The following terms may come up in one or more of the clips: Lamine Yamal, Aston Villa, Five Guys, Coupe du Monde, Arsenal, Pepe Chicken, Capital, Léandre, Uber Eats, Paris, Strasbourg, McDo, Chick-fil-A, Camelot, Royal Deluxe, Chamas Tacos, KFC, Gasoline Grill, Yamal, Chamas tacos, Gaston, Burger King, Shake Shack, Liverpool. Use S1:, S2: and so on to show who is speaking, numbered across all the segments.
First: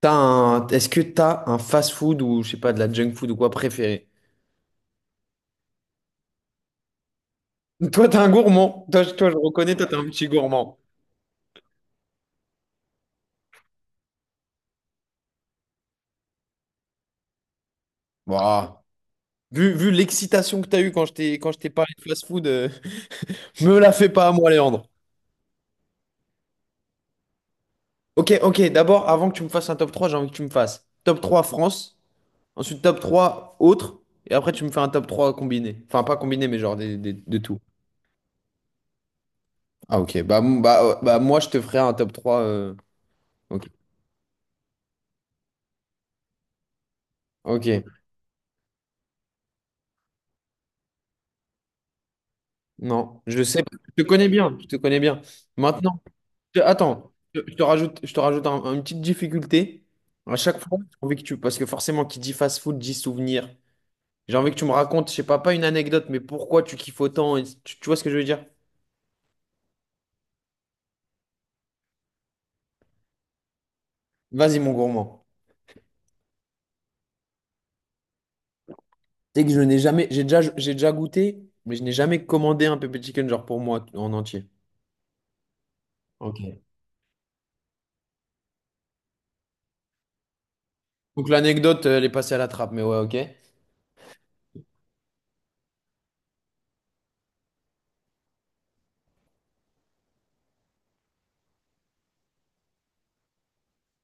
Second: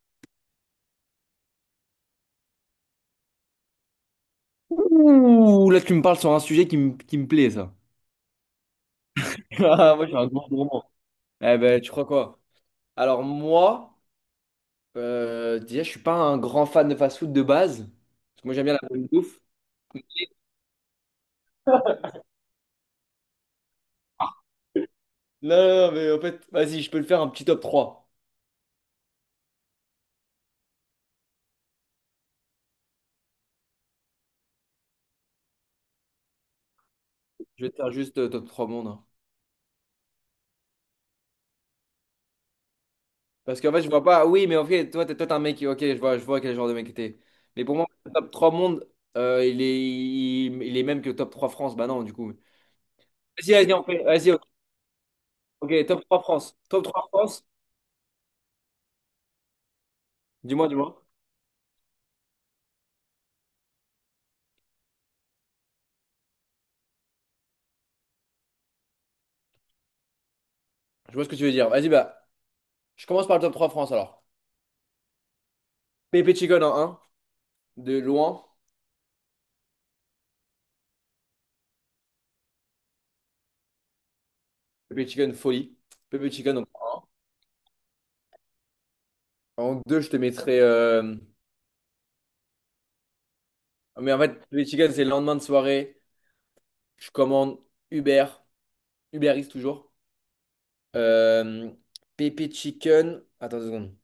S1: Est-ce que t'as un fast-food ou je sais pas de la junk food ou quoi préféré?
S2: Ouh, là, tu me parles sur un sujet qui me plaît, ça.
S1: Toi, t'es un gourmand. Toi, je reconnais, toi, t'es
S2: Ah,
S1: un
S2: moi, je suis
S1: petit
S2: un grand
S1: gourmand.
S2: gourmand. Eh ben, tu crois quoi? Alors, moi, déjà, je suis pas un grand fan de fast-food de base. Parce que moi, j'aime bien
S1: Bah,
S2: la...
S1: vu l'excitation que t'as eue quand je t'ai parlé de fast-food, me la fais pas à moi, Léandre.
S2: Non, non, non, mais en fait, vas-y, je peux le faire un petit top 3.
S1: Ok, ok. D'abord, avant que tu me fasses un top 3, j'ai envie que tu me fasses top 3 France, ensuite top 3 autres, et après tu me fais un top 3 combiné. Enfin, pas combiné, mais genre de tout.
S2: Je vais te faire juste top 3 monde, hein.
S1: Ah ok, bah, bah, bah moi je te ferai un top 3.
S2: Parce
S1: Ok.
S2: qu'en fait, je vois pas... Oui, mais en fait, toi, t'es un mec... Ok, je vois quel genre de mec t'es. Mais pour
S1: Ok.
S2: moi, le top 3 monde, euh, il est, il est même que le top 3 France. Bah non, du coup.
S1: Non, je
S2: Vas-y,
S1: sais,
S2: vas-y, on
S1: je
S2: fait...
S1: te connais
S2: Vas-y, ok,
S1: bien, je te connais bien.
S2: ok,
S1: Maintenant,
S2: top 3 France. Top 3
S1: attends, je
S2: France,
S1: je te rajoute, je te rajoute une petite difficulté. À chaque
S2: dis-moi,
S1: fois, j'ai
S2: dis-moi.
S1: envie que tu, parce que forcément, qui dit fast-food dit souvenir. J'ai envie que tu me racontes, je sais pas, pas une anecdote, mais pourquoi tu kiffes autant, et tu vois ce que je veux dire?
S2: Je vois ce que tu veux dire. Vas-y, bah, je commence par le top 3 France alors.
S1: Vas-y, mon gourmand.
S2: Pepe Chicken en un, de loin.
S1: Tu que je n'ai jamais, j'ai déjà goûté, mais je n'ai jamais commandé un pepper chicken genre pour moi en entier.
S2: Pepe Chicken folie. Pepe Chicken
S1: Ok.
S2: en 2, je te mettrai,
S1: Donc l'anecdote, elle est passée à la trappe, mais ouais, ok.
S2: mais en fait, Pepe Chicken, c'est le lendemain de soirée. Je commande Uber. Uber Eats toujours. Euh... Pepe Chicken. Attends deux secondes.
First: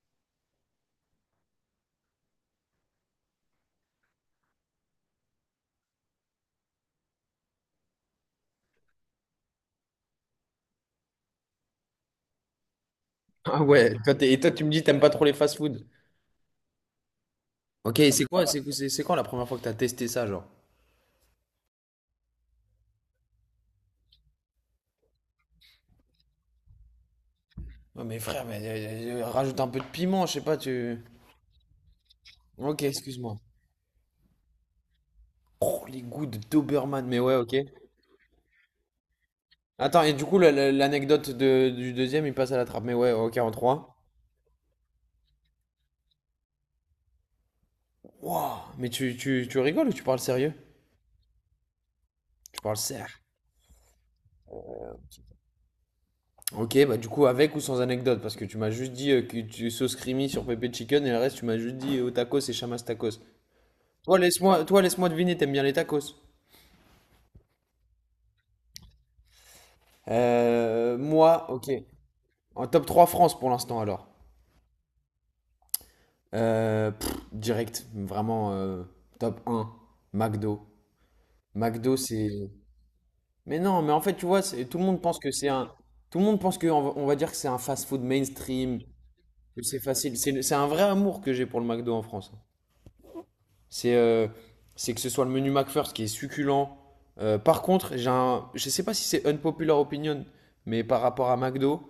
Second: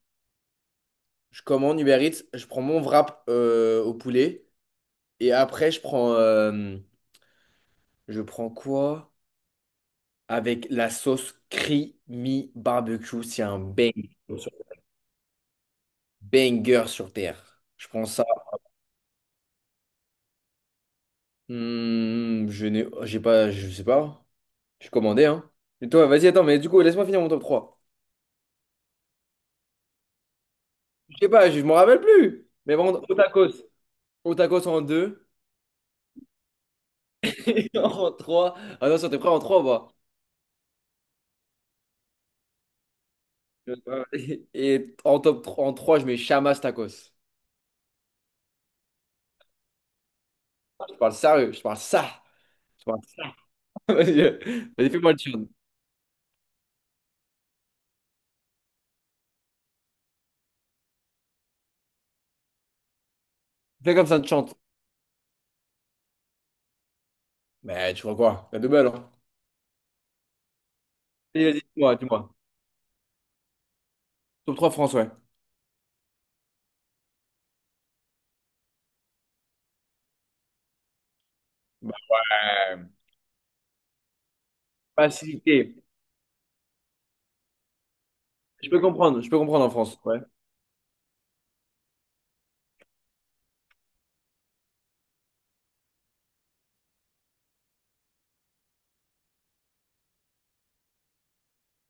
S2: Je commande Uber Eats. Je prends mon wrap au poulet. Et après, je prends quoi? Avec la sauce creamy barbecue. C'est un
S1: Ah
S2: bang.
S1: ouais, toi, et toi, tu me dis, t'aimes pas trop les fast-food.
S2: Banger sur Terre. Je
S1: Ok,
S2: prends
S1: c'est
S2: ça.
S1: quoi, c'est quand la première fois que t'as testé ça, genre?
S2: Hmm, je n'ai, j'ai pas, je sais pas. Je commandé, hein. Et toi, vas-y, attends, mais du coup, laisse-moi finir mon top 3.
S1: Ouais, mais frère, mais rajoute un peu de piment, je sais pas, tu.
S2: Je sais pas, je m'en rappelle plus. Mais
S1: Ok,
S2: bon, au
S1: excuse-moi.
S2: tacos. Au tacos en 2.
S1: Oh, les goûts de Doberman, mais ouais, ok.
S2: En 3. Attention, t'es prêt en 3, bah.
S1: Attends, et du coup, l'anecdote du deuxième, il passe à la trappe, mais ouais, ok, en trois.
S2: Et en top 3, en 3, je mets Chamas tacos.
S1: Wow, mais tu rigoles ou tu parles sérieux?
S2: Je parle sérieux, je parle ça.
S1: Tu parles
S2: Je parle
S1: serre.
S2: ça. Vas-y, vas-y, fais-moi le chant.
S1: Ok, bah du coup, avec ou sans anecdote, parce que tu m'as juste dit que tu sauces creamy sur pépé chicken et le reste, tu m'as juste dit au tacos et chamas tacos.
S2: Fais comme
S1: Toi,
S2: ça, te chante.
S1: laisse-moi, toi, laisse-moi deviner, t'aimes bien les tacos?
S2: Mais tu vois quoi? La double, hein. Vas-y,
S1: Moi,
S2: vas-y,
S1: ok.
S2: dis-moi, dis-moi.
S1: En top 3 France pour l'instant alors.
S2: Top trois France, ouais.
S1: Direct, vraiment top un McDo. McDo
S2: Bah,
S1: c'est... Mais non, mais en fait tu vois, tout le monde pense que c'est un...
S2: facilité.
S1: Tout le monde pense que, on va dire que c'est un fast-food mainstream,
S2: Je peux
S1: que
S2: comprendre en
S1: c'est
S2: France.
S1: facile.
S2: Ouais.
S1: C'est un vrai amour que j'ai pour le McDo en France. C'est euh, c'est que ce soit le menu McFirst qui est succulent. Par contre, j'ai un... je sais pas si c'est unpopular opinion, mais par rapport à McDo,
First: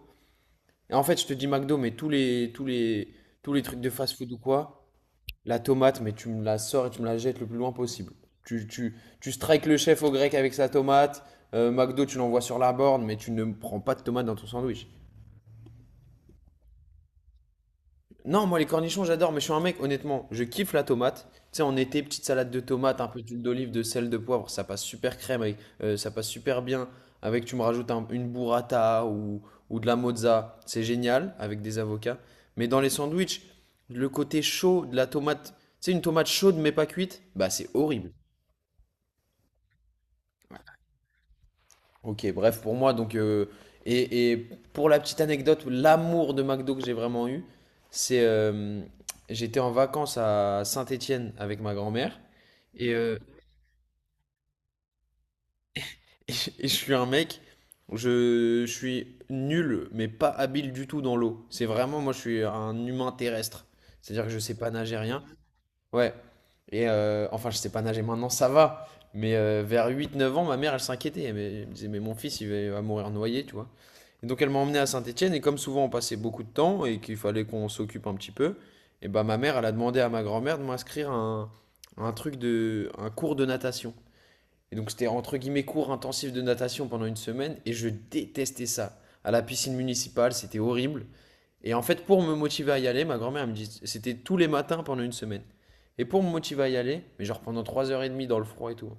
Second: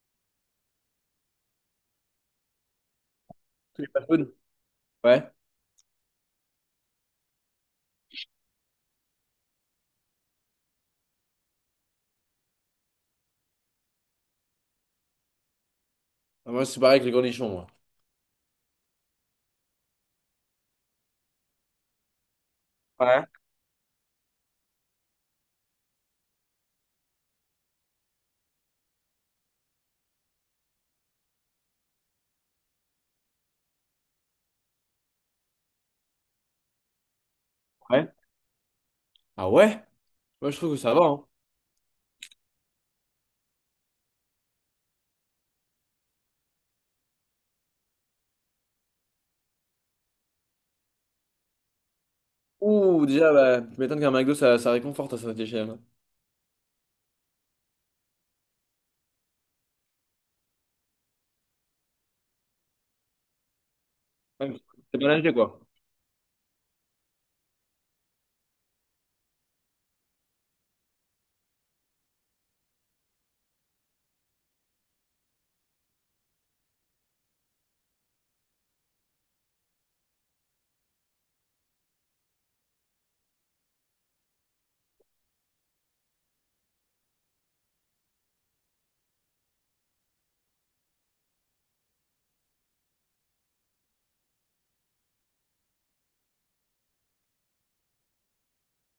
S1: en fait je te dis McDo, mais tous les trucs
S2: Tous les
S1: de
S2: fast
S1: fast-food
S2: food.
S1: ou quoi.
S2: Ouais.
S1: La tomate, mais tu me la sors et tu me la jettes le plus loin possible. Tu strikes le chef au grec avec sa tomate. McDo, tu l'envoies sur la borne, mais tu ne prends pas de tomate dans ton sandwich.
S2: Ah, moi, c'est pareil avec les cornichons, moi.
S1: Non, moi les cornichons, j'adore, mais je suis un mec, honnêtement, je kiffe la tomate. Tu sais, en été, petite salade de tomate, un peu
S2: Ouais.
S1: d'huile d'olive, de sel, de poivre, ça passe super crème, avec, ça passe super bien. Avec, tu me rajoutes une burrata ou de la mozza, c'est génial, avec des avocats. Mais dans les sandwichs, le côté chaud de la tomate, tu sais, une tomate chaude mais pas cuite, bah c'est horrible.
S2: Ouais. Ah ouais? Moi, je trouve que ça va, hein.
S1: Ok, bref, pour moi, donc, et pour la petite anecdote, l'amour de McDo que j'ai vraiment eu, c'est j'étais en vacances à Saint-Étienne avec ma grand-mère, et,
S2: Ouh,
S1: euh,
S2: déjà, bah, tu m'étonnes qu'un McDo, ça réconforte à cette échelle, hein.
S1: et je suis un mec, je suis nul, mais pas habile du tout dans l'eau. C'est vraiment, moi, je suis un humain terrestre, c'est-à-dire que je
S2: Ouais,
S1: sais pas nager
S2: c'est bien
S1: rien.
S2: acheté, quoi.
S1: Ouais. Et enfin, je sais pas nager maintenant, ça va. Mais vers 8 9 ans, ma mère, elle s'inquiétait. Elle me disait, mais mon fils, il va mourir noyé, tu vois. Et donc, elle m'a emmené à Saint-Étienne. Et comme souvent, on passait beaucoup de temps et qu'il fallait qu'on s'occupe un petit peu, et bah, ma mère, elle a demandé à ma grand-mère de m'inscrire à un, truc de, un cours de natation. Et donc c'était entre guillemets cours intensif de natation pendant une semaine et je détestais ça. À la piscine municipale, c'était horrible. Et en fait, pour me motiver à y aller, ma grand-mère elle me dit, c'était tous les matins pendant une semaine. Et pour me motiver à y aller, mais genre pendant 3 heures et demie dans le froid et tout, hein.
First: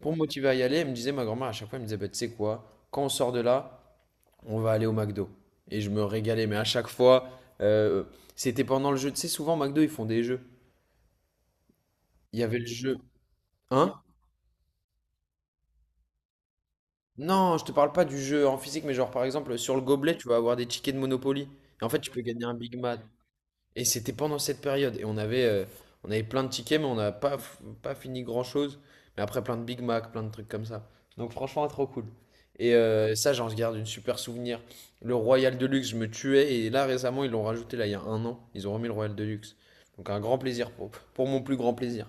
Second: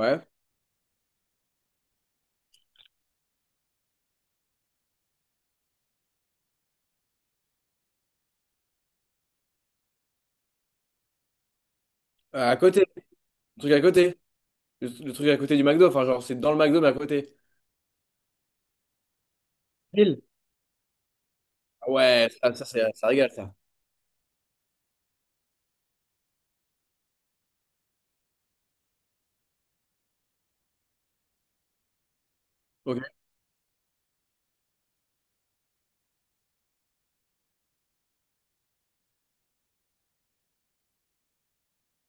S1: Pour me motiver à y aller, elle me disait, ma grand-mère à chaque fois, elle me disait, bah, tu sais quoi, quand on sort de là, on va aller au McDo. Et je me régalais, mais à chaque fois, euh, c'était pendant le jeu. Tu sais, souvent, au McDo, ils font des jeux. Il y
S2: À
S1: avait le
S2: côté.
S1: jeu.
S2: Le truc à
S1: Hein?
S2: côté. Le truc à côté du McDo. Enfin, genre, c'est dans le McDo, mais à côté.
S1: Non, je te parle pas du jeu en physique, mais genre par exemple sur le gobelet,
S2: Ville.
S1: tu vas avoir des tickets de Monopoly. Et en
S2: Ah,
S1: fait, tu peux
S2: ouais,
S1: gagner un
S2: ça,
S1: Big Mac.
S2: ça régale, ça.
S1: Et c'était pendant cette période. Et on avait plein de tickets, mais on n'a pas, pas fini grand-chose. Mais après, plein de Big Mac, plein de trucs comme ça. Donc franchement, trop cool. Et
S2: Ok.
S1: ça, j'en garde une super souvenir. Le Royal Deluxe, je me tuais. Et là, récemment, ils l'ont rajouté, là, il y a un an. Ils ont remis le Royal Deluxe. Donc un grand plaisir pour, mon plus grand plaisir.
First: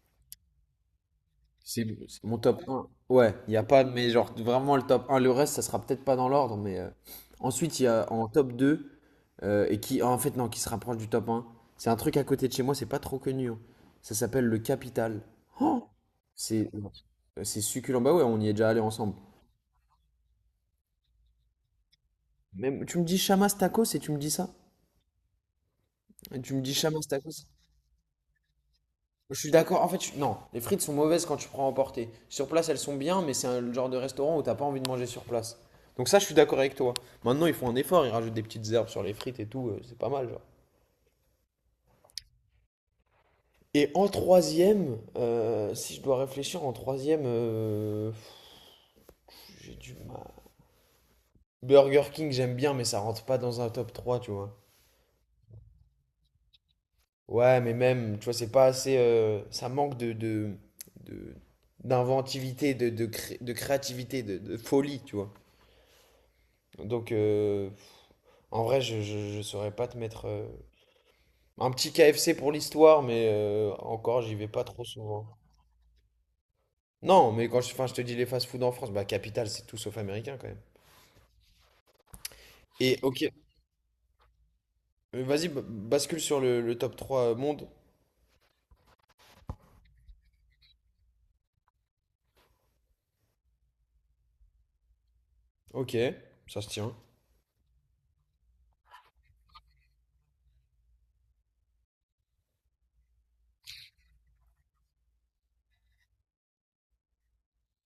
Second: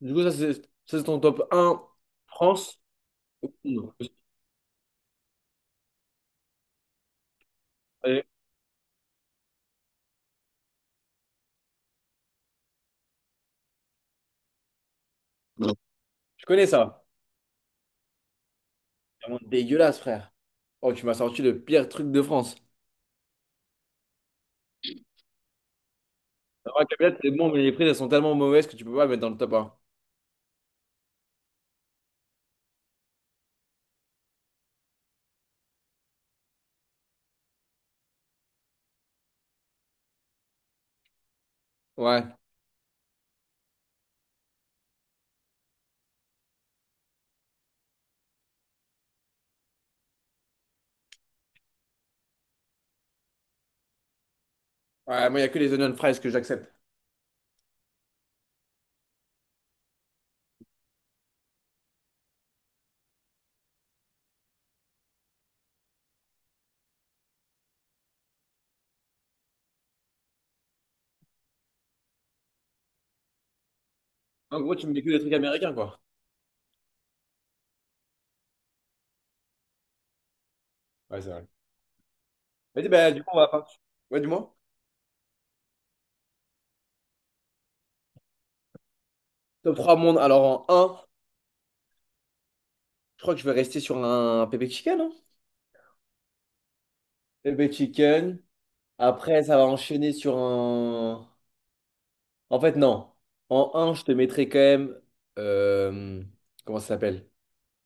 S2: Du coup, ça, c'est ton top 1
S1: C'est mon top
S2: France.
S1: un. Ouais, il n'y a pas,
S2: Non.
S1: mais genre vraiment le top un. Le reste, ça sera peut-être pas dans l'ordre, mais ensuite, il y a
S2: Allez.
S1: en top deux, et qui, en fait, non, qui se rapproche du top un. C'est un truc à côté de chez moi, c'est pas trop connu, hein. Ça s'appelle le Capital. Oh,
S2: Je connais
S1: c'est
S2: ça.
S1: euh, c'est succulent. Bah ouais, on y est déjà allé ensemble.
S2: C'est vraiment dégueulasse, frère. Oh, tu m'as sorti le pire truc de France.
S1: Même, tu me dis Chamas Tacos et tu me dis ça? Et tu me dis
S2: Ouais,
S1: Chamas
S2: Camelot, c'est
S1: Tacos?
S2: bon, mais les frites, elles sont tellement mauvaises que tu peux pas les mettre dans
S1: Je
S2: le
S1: suis
S2: top 1.
S1: d'accord. En fait, non, les frites sont mauvaises quand tu prends à emporter. Sur place, elles sont bien, mais c'est un le genre de restaurant où t'as pas envie de manger sur place. Donc ça, je suis d'accord avec toi. Maintenant, ils font un effort, ils rajoutent des petites herbes sur les frites et tout, c'est pas mal, genre.
S2: Ouais.
S1: Et en troisième, si je dois réfléchir, en troisième, j'ai du mal. Burger King, j'aime bien, mais ça rentre pas dans un top trois, tu vois.
S2: Ouais, moi, il y a que les onion fries que j'accepte.
S1: Ouais, mais même, tu vois, c'est pas assez. Ça manque de- d'inventivité, de créativité, de folie, tu vois. Donc, en vrai, je saurais pas te mettre. Un petit KFC pour l'histoire, mais encore, j'y vais
S2: En
S1: pas
S2: gros,
S1: trop
S2: tu me mets que des
S1: souvent.
S2: trucs américains, quoi.
S1: Non, mais quand je, enfin, je te dis les fast-food en France, bah Capital, c'est tout sauf américain quand même.
S2: Ouais, c'est vrai. Vas-y,
S1: Et
S2: bah, du
S1: ok,
S2: coup, on va pas. Ouais, dis-moi.
S1: vas-y, bascule sur le, top 3 monde.
S2: Top 3 monde. Alors, en un, je crois que je vais rester sur un pépé chicken, hein.
S1: Ok, ça se tient.
S2: Pépé chicken. Après, ça va enchaîner sur un. En fait, non. En un, je te mettrai quand même, euh, comment ça s'appelle?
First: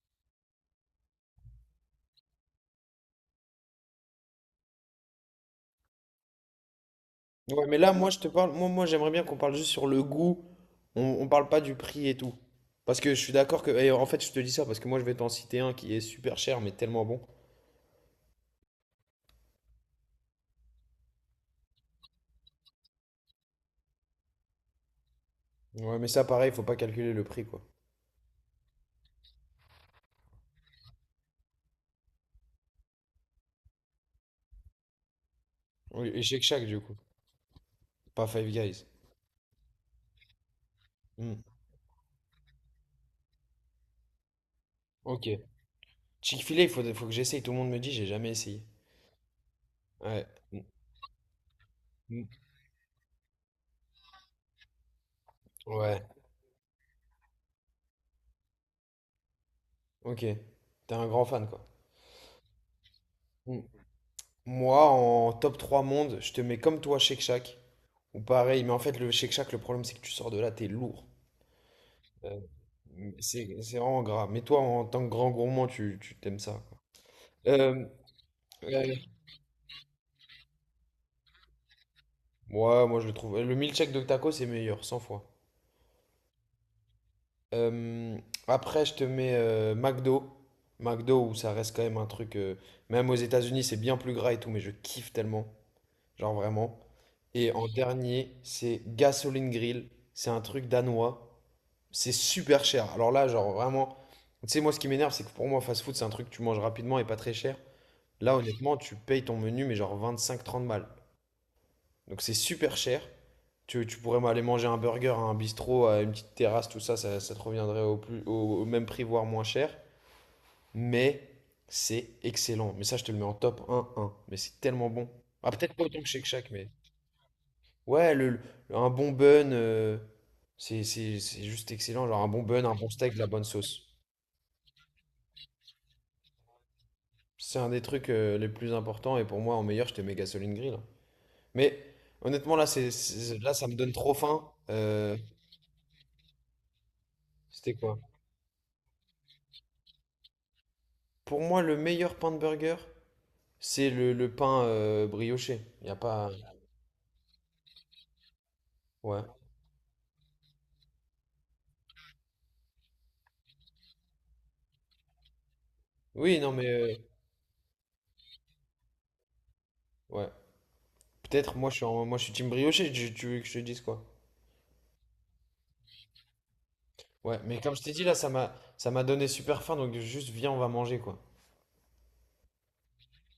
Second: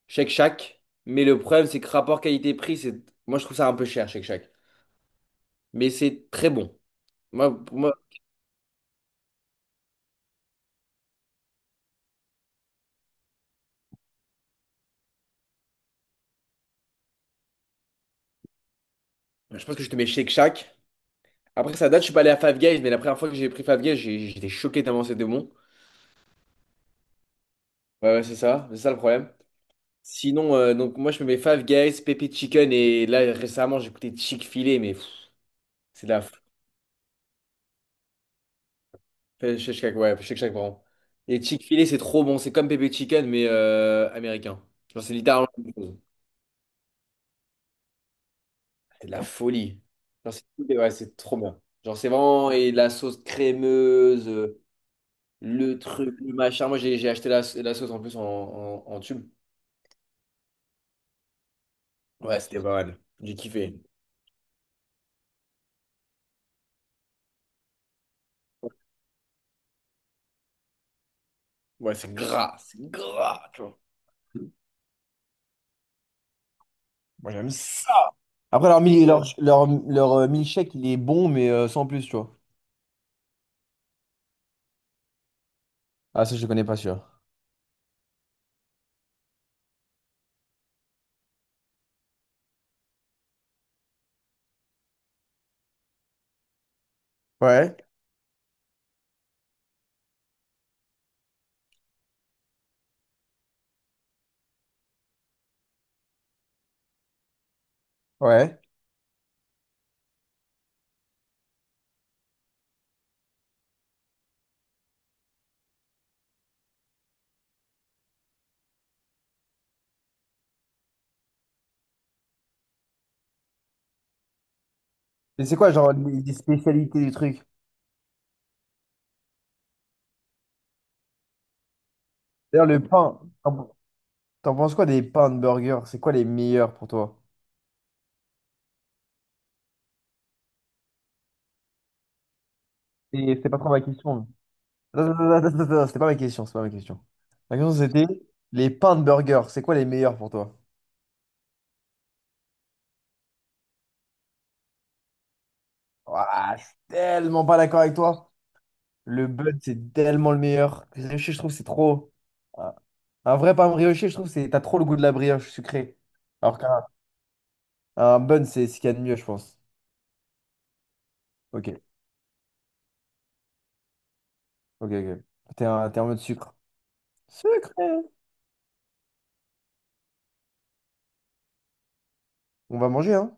S2: Shake Shack. Mais le problème, c'est que rapport qualité-prix, c'est. Moi, je trouve ça un peu cher, Shake Shack. Mais c'est très bon. Moi,
S1: Ouais, mais
S2: pour
S1: là,
S2: moi,
S1: moi, je te parle. moi j'aimerais bien qu'on parle juste sur le goût. On parle pas du prix et tout. Parce que je suis d'accord que, et en fait, je te dis ça parce que moi, je vais t'en citer un qui est super cher, mais tellement bon.
S2: je pense que je te mets Shake Shack. Après, ça date, je suis pas allé à Five Guys, mais la première fois que j'ai pris Five Guys, j'étais choqué tellement c'était bon.
S1: Ouais, mais ça, pareil, faut pas calculer le prix, quoi.
S2: Ouais, ouais, c'est ça le problème. Sinon, donc moi, je me mets Five Guys, Pepe Chicken, et là, récemment, j'ai écouté Chick-fil-A, mais c'est
S1: Oui,
S2: de
S1: et
S2: la.
S1: Shake Shack, du coup. Pas Five Guys.
S2: Shake Shack, ouais, Shake Shack, pardon.
S1: Hmm.
S2: Et Chick-fil-A, c'est trop bon, c'est comme Pepe Chicken, mais américain. Genre, c'est
S1: Ok.
S2: littéralement la même chose.
S1: Chick-fil-A, faut que j'essaye. Tout le monde me dit, j'ai jamais essayé.
S2: C'est de la folie.
S1: Ouais.
S2: Genre,
S1: Mm,
S2: c'est, ouais, c'est trop bien. Genre, c'est
S1: mm,
S2: vraiment. Et la sauce crémeuse, le
S1: ouais.
S2: truc, le machin. Moi, j'ai acheté la sauce en plus en tube.
S1: Ok. T'es un grand fan, quoi.
S2: Ouais, c'était pas mal. J'ai
S1: Mm.
S2: kiffé.
S1: Moi, en top 3 monde, je te mets comme toi, Shake Shack. Ou pareil, mais en fait, le Shake Shack, le problème, c'est que tu sors de là, t'es lourd.
S2: Ouais,
S1: Euh,
S2: c'est gras,
S1: c'est
S2: tu
S1: c'est
S2: vois.
S1: vraiment gras. Mais toi, en tant que grand gourmand, tu t'aimes ça, quoi.
S2: Moi, j'aime
S1: Euh,
S2: ça. Après, leur,
S1: euh,
S2: mil- leur, leur, leur, euh, milkshake, il est bon, mais sans plus, tu vois.
S1: ouais, moi, je le trouve. Le milkshake de taco, c'est meilleur, 100 fois.
S2: Ah, ça, je le connais pas, sûr.
S1: Euh, Après, je te mets McDo. McDo, où ça reste quand même un truc. Même aux États-Unis, c'est bien plus gras et tout, mais je kiffe tellement. Genre vraiment. Et en
S2: Ouais.
S1: dernier, c'est Gasoline Grill. C'est un truc danois. C'est super cher. Alors là, genre vraiment. Tu sais, moi, ce qui m'énerve, c'est que pour moi, fast food, c'est un truc que tu manges rapidement et pas très cher. Là,
S2: Ouais.
S1: honnêtement, tu payes ton menu, mais genre 25 30 balles. Donc c'est super cher. Tu pourrais aller manger un burger à un bistrot, à une petite terrasse, tout ça te reviendrait au, plus, au même prix, voire moins cher. Mais c'est excellent. Mais ça, je te le mets en top un. Mais c'est tellement bon.
S2: Mais
S1: Ah,
S2: c'est quoi,
S1: peut-être pas
S2: genre,
S1: autant que
S2: les,
S1: Shake
S2: les
S1: Shack, mais.
S2: spécialités du truc?
S1: Ouais, un bon bun, c'est juste excellent. Genre un bon bun,
S2: D'ailleurs,
S1: un
S2: le
S1: bon steak, de
S2: pain,
S1: la bonne
S2: t'en
S1: sauce.
S2: t'en penses quoi des pains de burger? C'est quoi les meilleurs pour toi?
S1: C'est un des trucs, les plus importants. Et pour moi, en meilleur, je te mets Gasoline Grill. Mais honnêtement, là,
S2: C'est
S1: là
S2: pas
S1: ça
S2: trop
S1: me
S2: ma
S1: donne trop
S2: question.
S1: faim.
S2: Non, non, non, non, non, non, non, c'était pas ma question, c'est pas ma question. Ma question,
S1: C'était quoi?
S2: c'était les pains de burger, c'est quoi les meilleurs pour toi?
S1: Pour moi, le meilleur pain de burger, c'est le pain brioché. Il a pas.
S2: Ouah, je suis tellement pas d'accord avec toi.
S1: Ouais.
S2: Le bud, c'est tellement le meilleur. Brioché, je trouve, c'est trop. Un un vrai pain brioché, je trouve, c'est t'as trop le goût de la brioche sucrée.
S1: Oui, non,
S2: Alors
S1: mais,
S2: qu'un un bun, c'est ce qu'il y a de mieux, je pense.
S1: ouais. Peut-être,
S2: Ok,
S1: moi, moi, je suis team brioché. Tu veux que je te dise quoi?
S2: ok, ok. T'es en mode sucre.
S1: Ouais, mais comme je
S2: Sucré.
S1: t'ai dit, là, ça m'a donné super faim, donc juste viens, on va manger, quoi.
S2: On va manger, hein.